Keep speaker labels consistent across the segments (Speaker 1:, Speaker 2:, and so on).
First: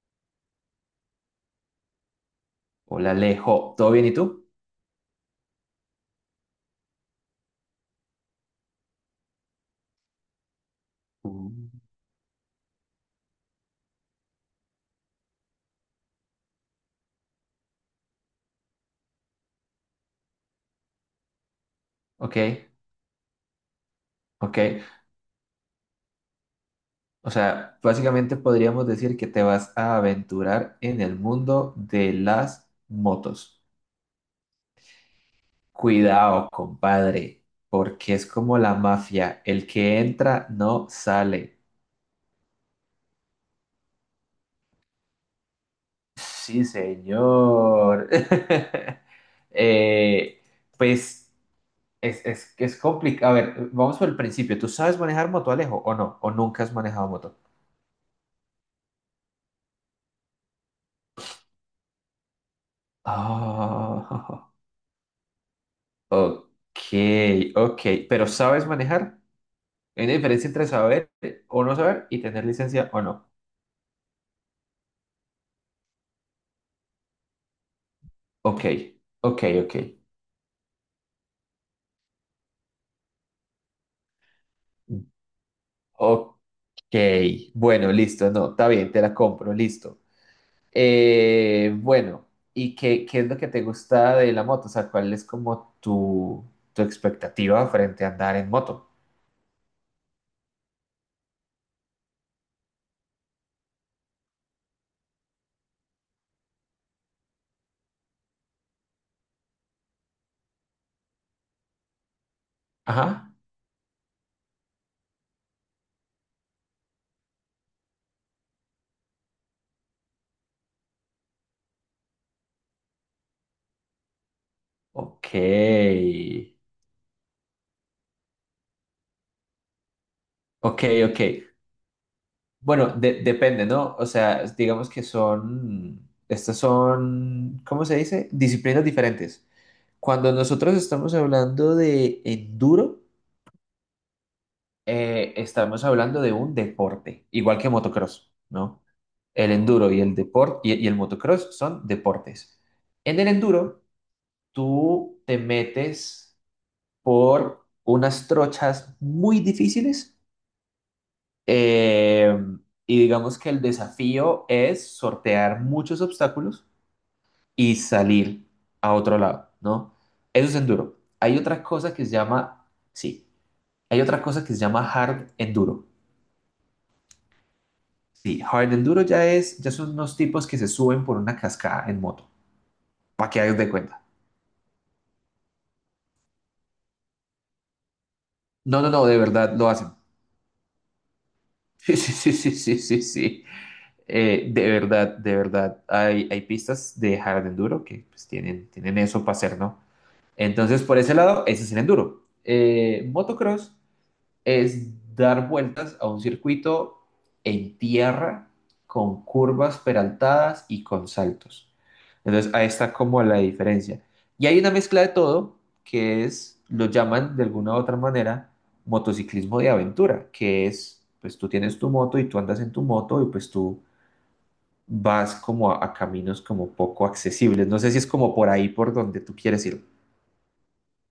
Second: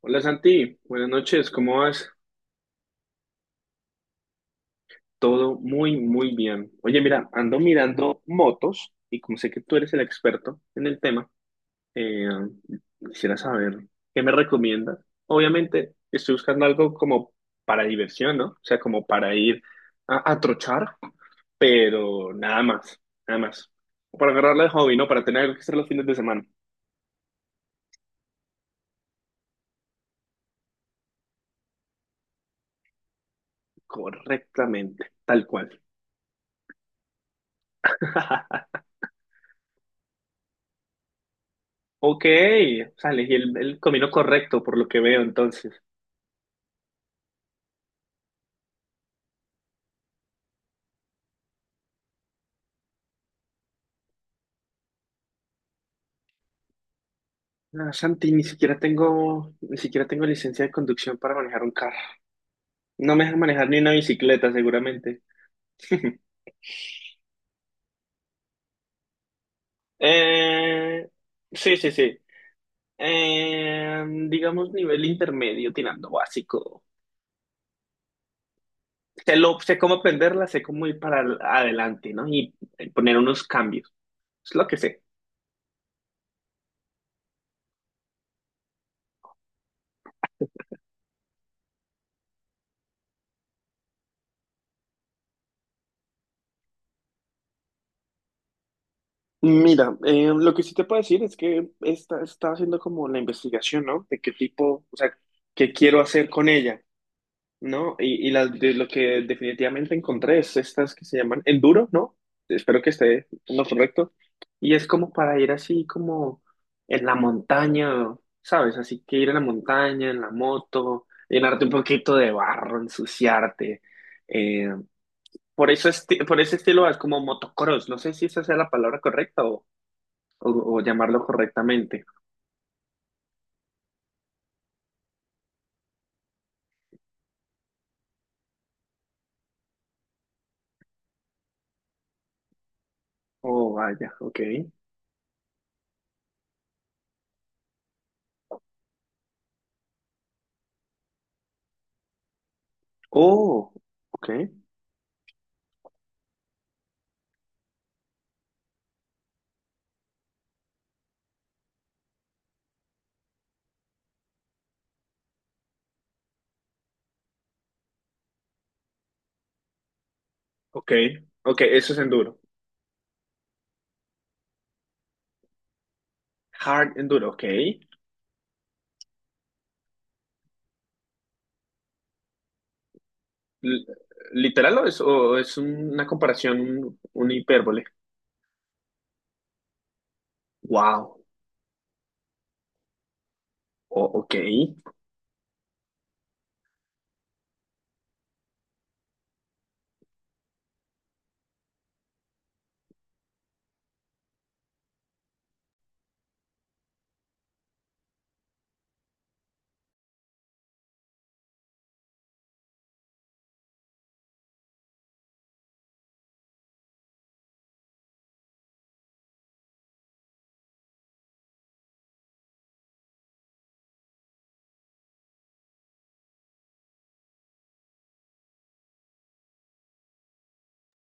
Speaker 1: Hola Santi, buenas noches, ¿cómo vas?
Speaker 2: Hola Alejo, ¿todo bien y tú?
Speaker 1: Todo muy, muy bien. Oye, mira, ando mirando motos y como sé que tú eres el experto en el tema,
Speaker 2: Mm.
Speaker 1: eh, quisiera saber qué me recomiendas. Obviamente estoy buscando algo como para diversión, ¿no? O sea, como para ir a trochar, pero
Speaker 2: Ok,
Speaker 1: nada más, nada más. O para
Speaker 2: ok.
Speaker 1: agarrarla de hobby, ¿no? Para tener algo que hacer los fines de semana.
Speaker 2: O sea, básicamente podríamos decir que te vas a aventurar en el mundo de las motos.
Speaker 1: Correctamente, tal cual.
Speaker 2: Cuidado, compadre, porque es como la mafia, el que entra no sale.
Speaker 1: Ok, o sea, elegí el camino correcto por lo que veo entonces.
Speaker 2: Sí, señor. Eh, pues es complicado. A ver, vamos por el principio. ¿Tú sabes manejar moto, Alejo, o no? ¿O nunca has manejado moto?
Speaker 1: Ah, Santi, ni siquiera tengo licencia de conducción para manejar un carro. No me dejan manejar ni una
Speaker 2: Ah.
Speaker 1: bicicleta, seguramente.
Speaker 2: Ok, ok. Pero ¿sabes manejar? Hay una diferencia entre
Speaker 1: Eh,
Speaker 2: saber o no
Speaker 1: sí, sí,
Speaker 2: saber
Speaker 1: sí.
Speaker 2: y tener licencia o no.
Speaker 1: Digamos nivel intermedio, tirando básico.
Speaker 2: Ok,
Speaker 1: Sé,
Speaker 2: ok,
Speaker 1: lo,
Speaker 2: ok.
Speaker 1: sé cómo aprenderla, sé cómo ir para adelante, ¿no? Y poner unos cambios. Es lo que sé.
Speaker 2: Ok. Bueno, listo. No, está bien, te la compro, listo. Bueno, ¿y qué es lo que te gusta de la moto? O sea, ¿cuál es como tu expectativa frente a andar en moto?
Speaker 1: Mira, lo que sí te puedo decir es que estaba haciendo como la investigación, ¿no? De qué tipo, o sea, qué quiero hacer con ella. No, y las lo que definitivamente encontré es estas que se llaman enduro, ¿no? Espero que esté
Speaker 2: Ajá.
Speaker 1: en lo correcto. Y es como para ir así como en la montaña, ¿sabes? Así que ir en la montaña, en la moto, llenarte un poquito de barro, ensuciarte. Eh,
Speaker 2: Ok.
Speaker 1: por ese estilo es como motocross. No sé si esa sea la palabra correcta o, o
Speaker 2: Ok, ok.
Speaker 1: llamarlo correctamente.
Speaker 2: Bueno, depende, ¿no? O sea, digamos que son, estas son, ¿cómo se dice? Disciplinas diferentes. Cuando nosotros estamos hablando de enduro,
Speaker 1: Oh, vaya, ok.
Speaker 2: estamos hablando de un deporte, igual que motocross, ¿no? El enduro y el deporte y el motocross son deportes. En el
Speaker 1: Oh,
Speaker 2: enduro,
Speaker 1: ok.
Speaker 2: tú te metes por unas trochas muy difíciles. Eh, y digamos que el desafío es sortear muchos obstáculos y salir a otro lado, ¿no? Eso es
Speaker 1: Ok,
Speaker 2: enduro. Hay
Speaker 1: ok,
Speaker 2: otra
Speaker 1: eso
Speaker 2: cosa
Speaker 1: es
Speaker 2: que se
Speaker 1: enduro.
Speaker 2: llama, sí, hay otra cosa que se llama hard enduro.
Speaker 1: Hard Enduro, ok.
Speaker 2: Sí, hard enduro ya es, ya son unos tipos que se suben por una cascada en moto, para que hagas de cuenta.
Speaker 1: ¿Literal o es una comparación, una hipérbole?
Speaker 2: No, no, no, de verdad lo hacen.
Speaker 1: Wow,
Speaker 2: Sí, sí, sí, sí, sí, sí, sí.
Speaker 1: ok.
Speaker 2: De verdad, de verdad, hay pistas de hard enduro que pues, tienen eso para hacer, ¿no? Entonces, por ese lado, ese es el enduro. Motocross es dar vueltas a un circuito en tierra con curvas peraltadas y con saltos. Entonces, ahí está como la diferencia. Y hay una mezcla de todo que es, lo llaman de alguna u otra manera, motociclismo de aventura, que es, pues tú tienes tu moto y tú andas en tu moto y pues tú vas como a caminos como poco accesibles. No sé si es como por ahí por donde tú quieres ir.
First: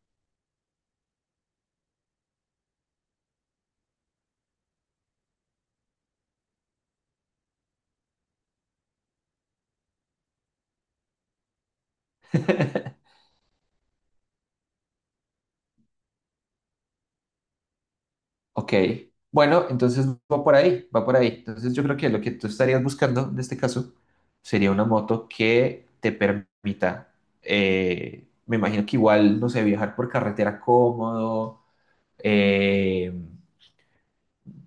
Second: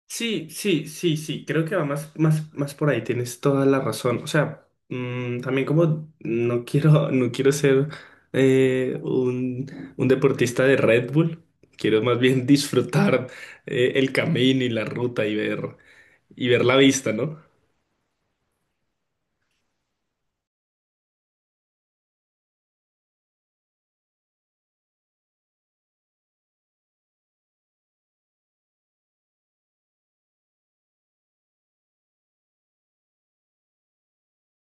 Speaker 1: Sí, sí, sí, sí, creo que va más, más, más por ahí, tienes toda la razón. O sea, también como no quiero ser un deportista de Red Bull, quiero más bien disfrutar el camino y la ruta y ver la vista, ¿no?
Speaker 2: Ok. Bueno, entonces va por ahí, va por ahí. Entonces yo creo que lo que tú estarías buscando en este caso sería una moto que te permita, me imagino que igual, no sé, viajar por carretera cómodo, eh,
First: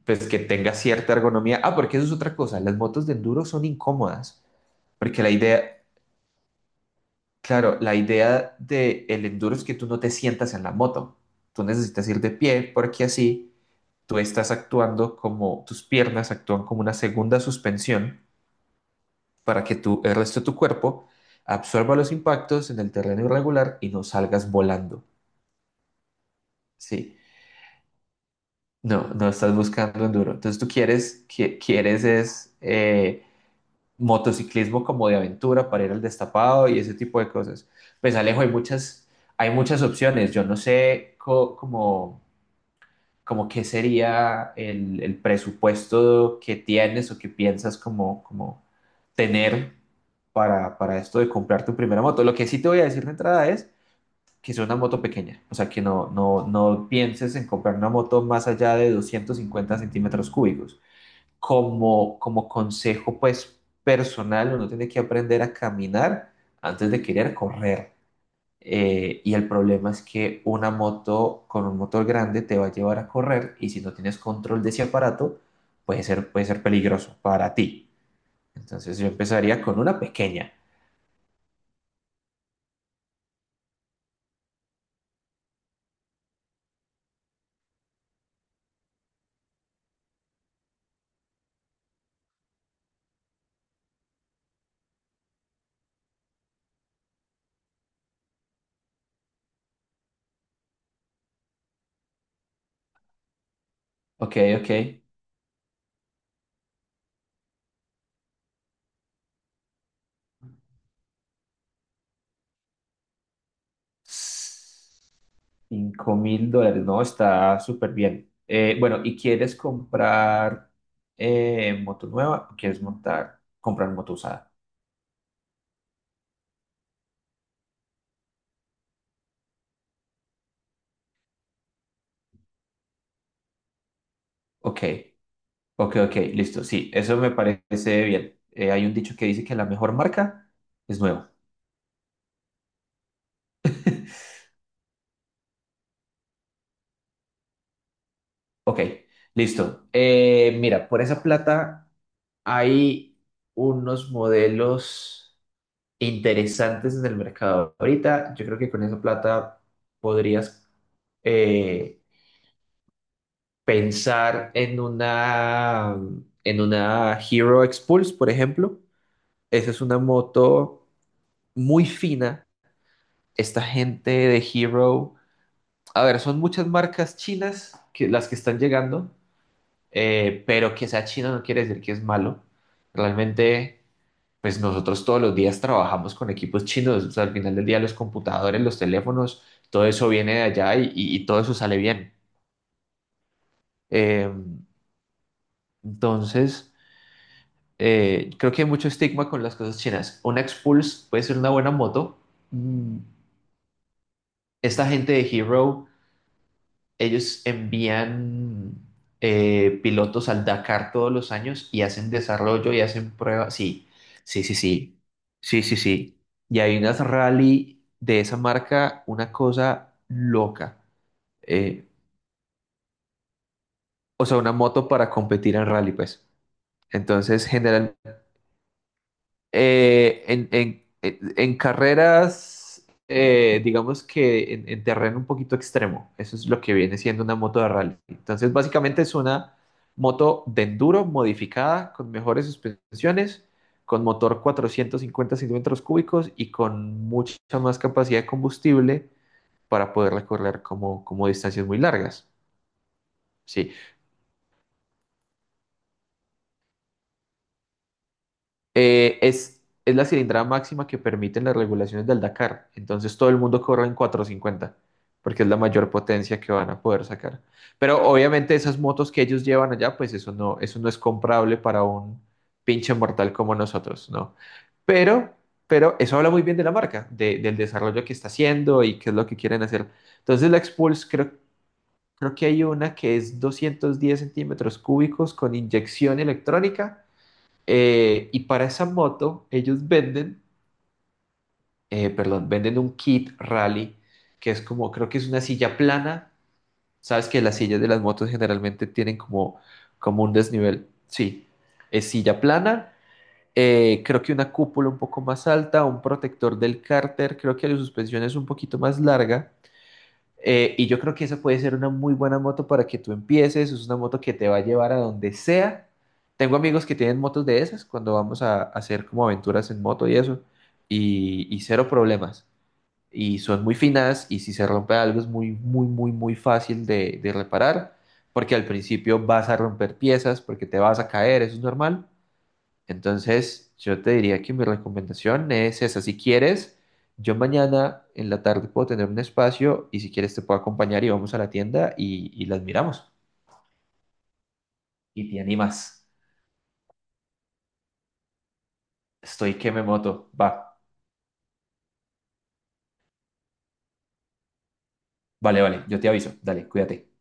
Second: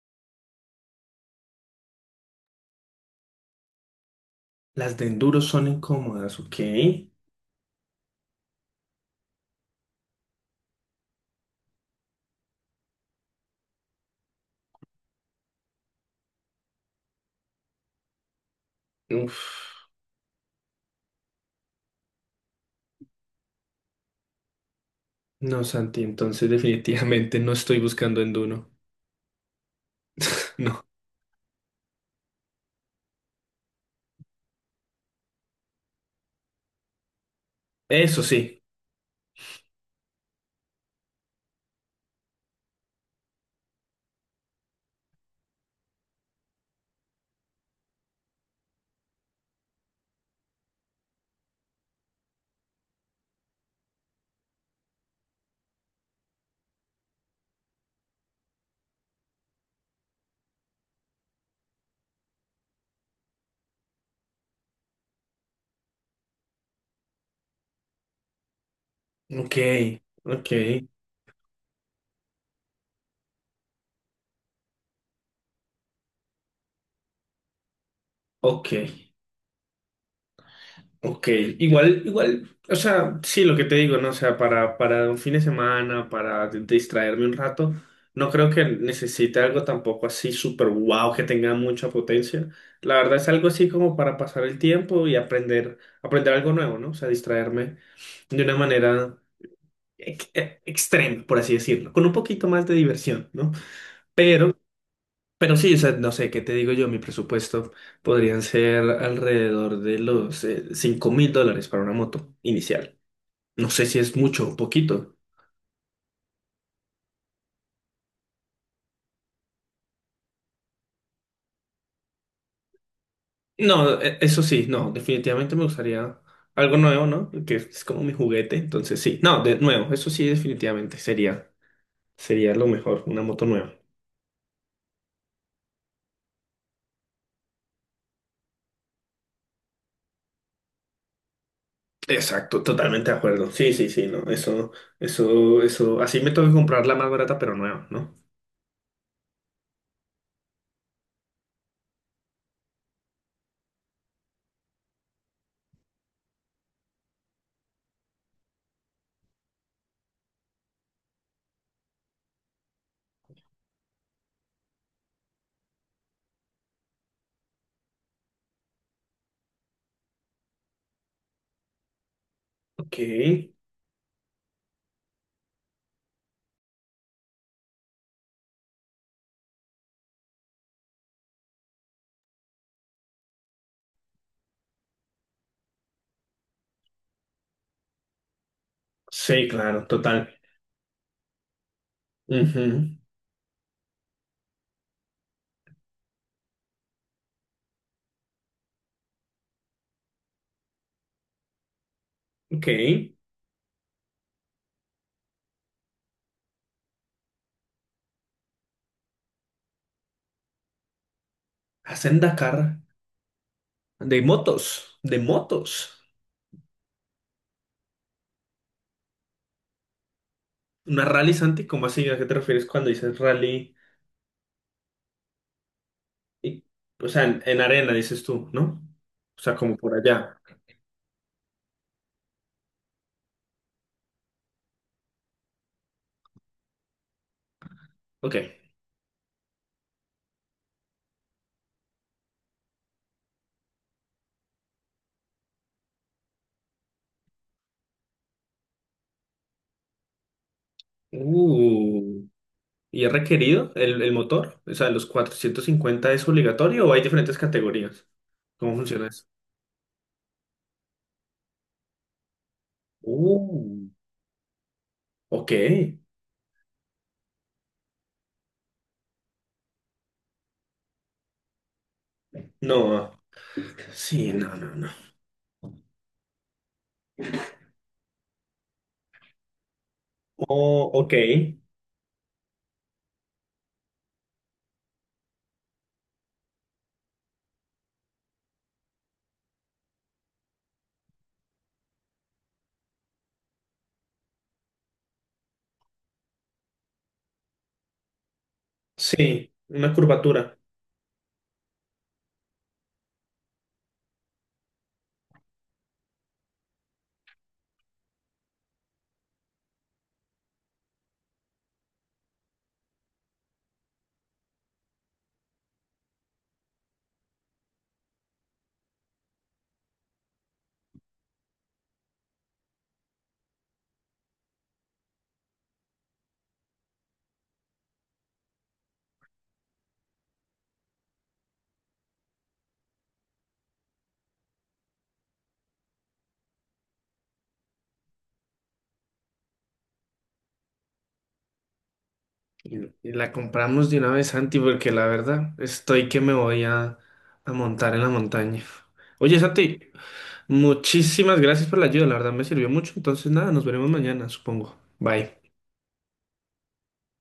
Speaker 2: pues que tenga cierta ergonomía. Ah, porque eso es otra cosa, las motos de enduro son incómodas,
Speaker 1: Las de
Speaker 2: porque la
Speaker 1: enduro son
Speaker 2: idea,
Speaker 1: incómodas, ¿ok?
Speaker 2: claro, la idea del enduro es que tú no te sientas en la moto, tú necesitas ir de pie porque así tú estás actuando como, tus piernas actúan como una segunda suspensión
Speaker 1: Uf,
Speaker 2: para que tú, el resto de tu cuerpo absorba los impactos en el terreno irregular y no salgas volando.
Speaker 1: no, Santi, entonces
Speaker 2: Sí,
Speaker 1: definitivamente no estoy buscando en
Speaker 2: no, no estás buscando enduro. Entonces tú
Speaker 1: No.
Speaker 2: quieres, quieres es motociclismo como de aventura para ir al destapado y ese tipo de cosas. Pues
Speaker 1: Eso
Speaker 2: Alejo,
Speaker 1: sí.
Speaker 2: hay muchas opciones. Yo no sé cómo como qué sería el presupuesto que tienes o que piensas como tener para esto de comprar tu primera moto. Lo que sí te voy a decir de entrada es que es una moto pequeña, o sea, que no, no, no pienses en comprar una moto más allá de 250 centímetros cúbicos. Como consejo, pues, personal, uno tiene que aprender a caminar antes de querer correr. Y el
Speaker 1: Ok,
Speaker 2: problema es que
Speaker 1: ok,
Speaker 2: una moto con un motor grande te va a llevar a correr y si no tienes control de ese aparato, puede ser peligroso para ti.
Speaker 1: ok,
Speaker 2: Entonces yo empezaría con una pequeña.
Speaker 1: ok. Igual, igual, o sea, sí, lo que te digo, ¿no? O sea, para un fin de semana, para distraerme un rato, no creo que necesite algo tampoco así súper wow que tenga mucha potencia. La verdad es algo así como para pasar el tiempo y aprender algo nuevo, ¿no? O sea, distraerme de una manera extrema, por así decirlo, con un poquito más de diversión, ¿no?
Speaker 2: Ok,
Speaker 1: Pero,
Speaker 2: ok.
Speaker 1: pero sí, o sea, no sé, ¿qué te digo yo? Mi presupuesto podrían ser alrededor de los $5.000 para una moto inicial. No sé si es mucho o poquito.
Speaker 2: 5.000 dólares, no, está súper bien. Bueno, ¿y quieres comprar moto nueva o quieres montar, comprar
Speaker 1: No,
Speaker 2: moto
Speaker 1: eso
Speaker 2: usada?
Speaker 1: sí, no, definitivamente me gustaría algo nuevo, ¿no? Que es como mi juguete, entonces sí. No, de nuevo, eso sí, definitivamente sería lo mejor, una moto nueva.
Speaker 2: Ok, ok, ok, listo. Sí, eso me parece bien. Hay un dicho que dice que la mejor marca es nueva.
Speaker 1: Exacto, totalmente de acuerdo. Sí, sí, sí, no, eso, así me toca comprar la más barata, pero nueva, ¿no?
Speaker 2: Ok, listo. Mira, por esa plata hay unos modelos interesantes en el mercado ahorita. Yo creo que con esa plata podrías eh, pensar en una Hero Expulse, por ejemplo. Esa es una moto muy fina.
Speaker 1: Ok,
Speaker 2: Esta gente de Hero, a ver, son muchas marcas chinas que, las que están llegando. Pero que sea chino no quiere decir que es malo. Realmente, pues nosotros todos los días trabajamos con equipos chinos. O sea, al final del día los computadores, los teléfonos,
Speaker 1: sí,
Speaker 2: todo
Speaker 1: claro,
Speaker 2: eso
Speaker 1: total.
Speaker 2: viene de allá y todo eso sale bien.
Speaker 1: Ujú.
Speaker 2: Eh, entonces, creo que hay mucho estigma con las cosas chinas. Una Expulse puede ser una buena moto.
Speaker 1: Ok.
Speaker 2: Mm. Esta gente de Hero ellos envían pilotos al Dakar todos los años y hacen
Speaker 1: Hacen
Speaker 2: desarrollo
Speaker 1: Dakar.
Speaker 2: y hacen pruebas. Sí,
Speaker 1: De
Speaker 2: sí, sí,
Speaker 1: motos.
Speaker 2: sí.
Speaker 1: De
Speaker 2: Sí, sí,
Speaker 1: motos.
Speaker 2: sí. Y hay unas rally de esa marca, una cosa loca.
Speaker 1: Una rally, Santi,
Speaker 2: Eh,
Speaker 1: ¿cómo así? ¿A qué te refieres cuando dices rally?
Speaker 2: o sea, una moto para competir en rally, pues.
Speaker 1: Y- o sea, en,
Speaker 2: Entonces,
Speaker 1: en arena
Speaker 2: general,
Speaker 1: dices tú, ¿no? O sea, como por allá.
Speaker 2: En carreras, digamos que en terreno un poquito extremo, eso es lo que viene siendo una moto de rally.
Speaker 1: Ok.
Speaker 2: Entonces, básicamente es una moto de enduro modificada con mejores suspensiones, con motor 450 centímetros cúbicos y con mucha más capacidad de combustible para poder recorrer como distancias muy largas.
Speaker 1: Uh, ¿Y es requerido
Speaker 2: Sí,
Speaker 1: el motor? O sea, ¿los 450 es obligatorio o hay diferentes categorías? ¿Cómo funciona
Speaker 2: Eh,
Speaker 1: eso?
Speaker 2: es, es la cilindrada máxima que permiten las regulaciones del Dakar. Entonces todo el mundo corre
Speaker 1: Uh,
Speaker 2: en 450 porque es
Speaker 1: ok.
Speaker 2: la mayor potencia que van a poder sacar. Pero obviamente esas motos que ellos llevan allá, pues eso no es comprable para un pinche
Speaker 1: No,
Speaker 2: mortal como nosotros,
Speaker 1: sí,
Speaker 2: ¿no?
Speaker 1: no, no, no.
Speaker 2: Pero, pero eso habla muy bien de la marca, del desarrollo que está haciendo y qué es lo que quieren hacer. Entonces la
Speaker 1: Oh,
Speaker 2: Expulse
Speaker 1: ok.
Speaker 2: creo que hay una que es 210 centímetros cúbicos con inyección electrónica y para esa moto, ellos venden, perdón, venden un kit rally, que es como, creo que es una silla plana. Sabes que las sillas de las motos generalmente tienen
Speaker 1: Sí,
Speaker 2: como,
Speaker 1: una
Speaker 2: como un
Speaker 1: curvatura.
Speaker 2: desnivel. Sí, es silla plana. Creo que una cúpula un poco más alta, un protector del cárter, creo que la suspensión es un poquito más larga. Y yo creo que esa puede ser una muy buena moto para que tú empieces. Es una moto que te va a llevar a donde sea. Tengo amigos que tienen motos de esas cuando vamos a hacer como aventuras en moto y eso. Y cero problemas. Y son muy finas y si se rompe algo es muy, muy, muy, muy fácil de reparar. Porque al principio vas a romper piezas, porque te vas a caer, eso es normal. Entonces, yo te diría que mi recomendación es esa. Si quieres, yo mañana en la tarde puedo tener un espacio y si quieres te puedo acompañar y vamos a la tienda y las
Speaker 1: Y, y
Speaker 2: miramos.
Speaker 1: la compramos de una vez, Santi, porque la
Speaker 2: Y te
Speaker 1: verdad
Speaker 2: animas.
Speaker 1: estoy que me voy a montar en la montaña. Oye,
Speaker 2: Estoy que
Speaker 1: Santi,
Speaker 2: me moto. Va.
Speaker 1: muchísimas gracias por la ayuda, la verdad me sirvió mucho. Entonces, nada, nos veremos mañana, supongo. Bye.
Speaker 2: Vale, vale. Yo te aviso. Dale, cuídate.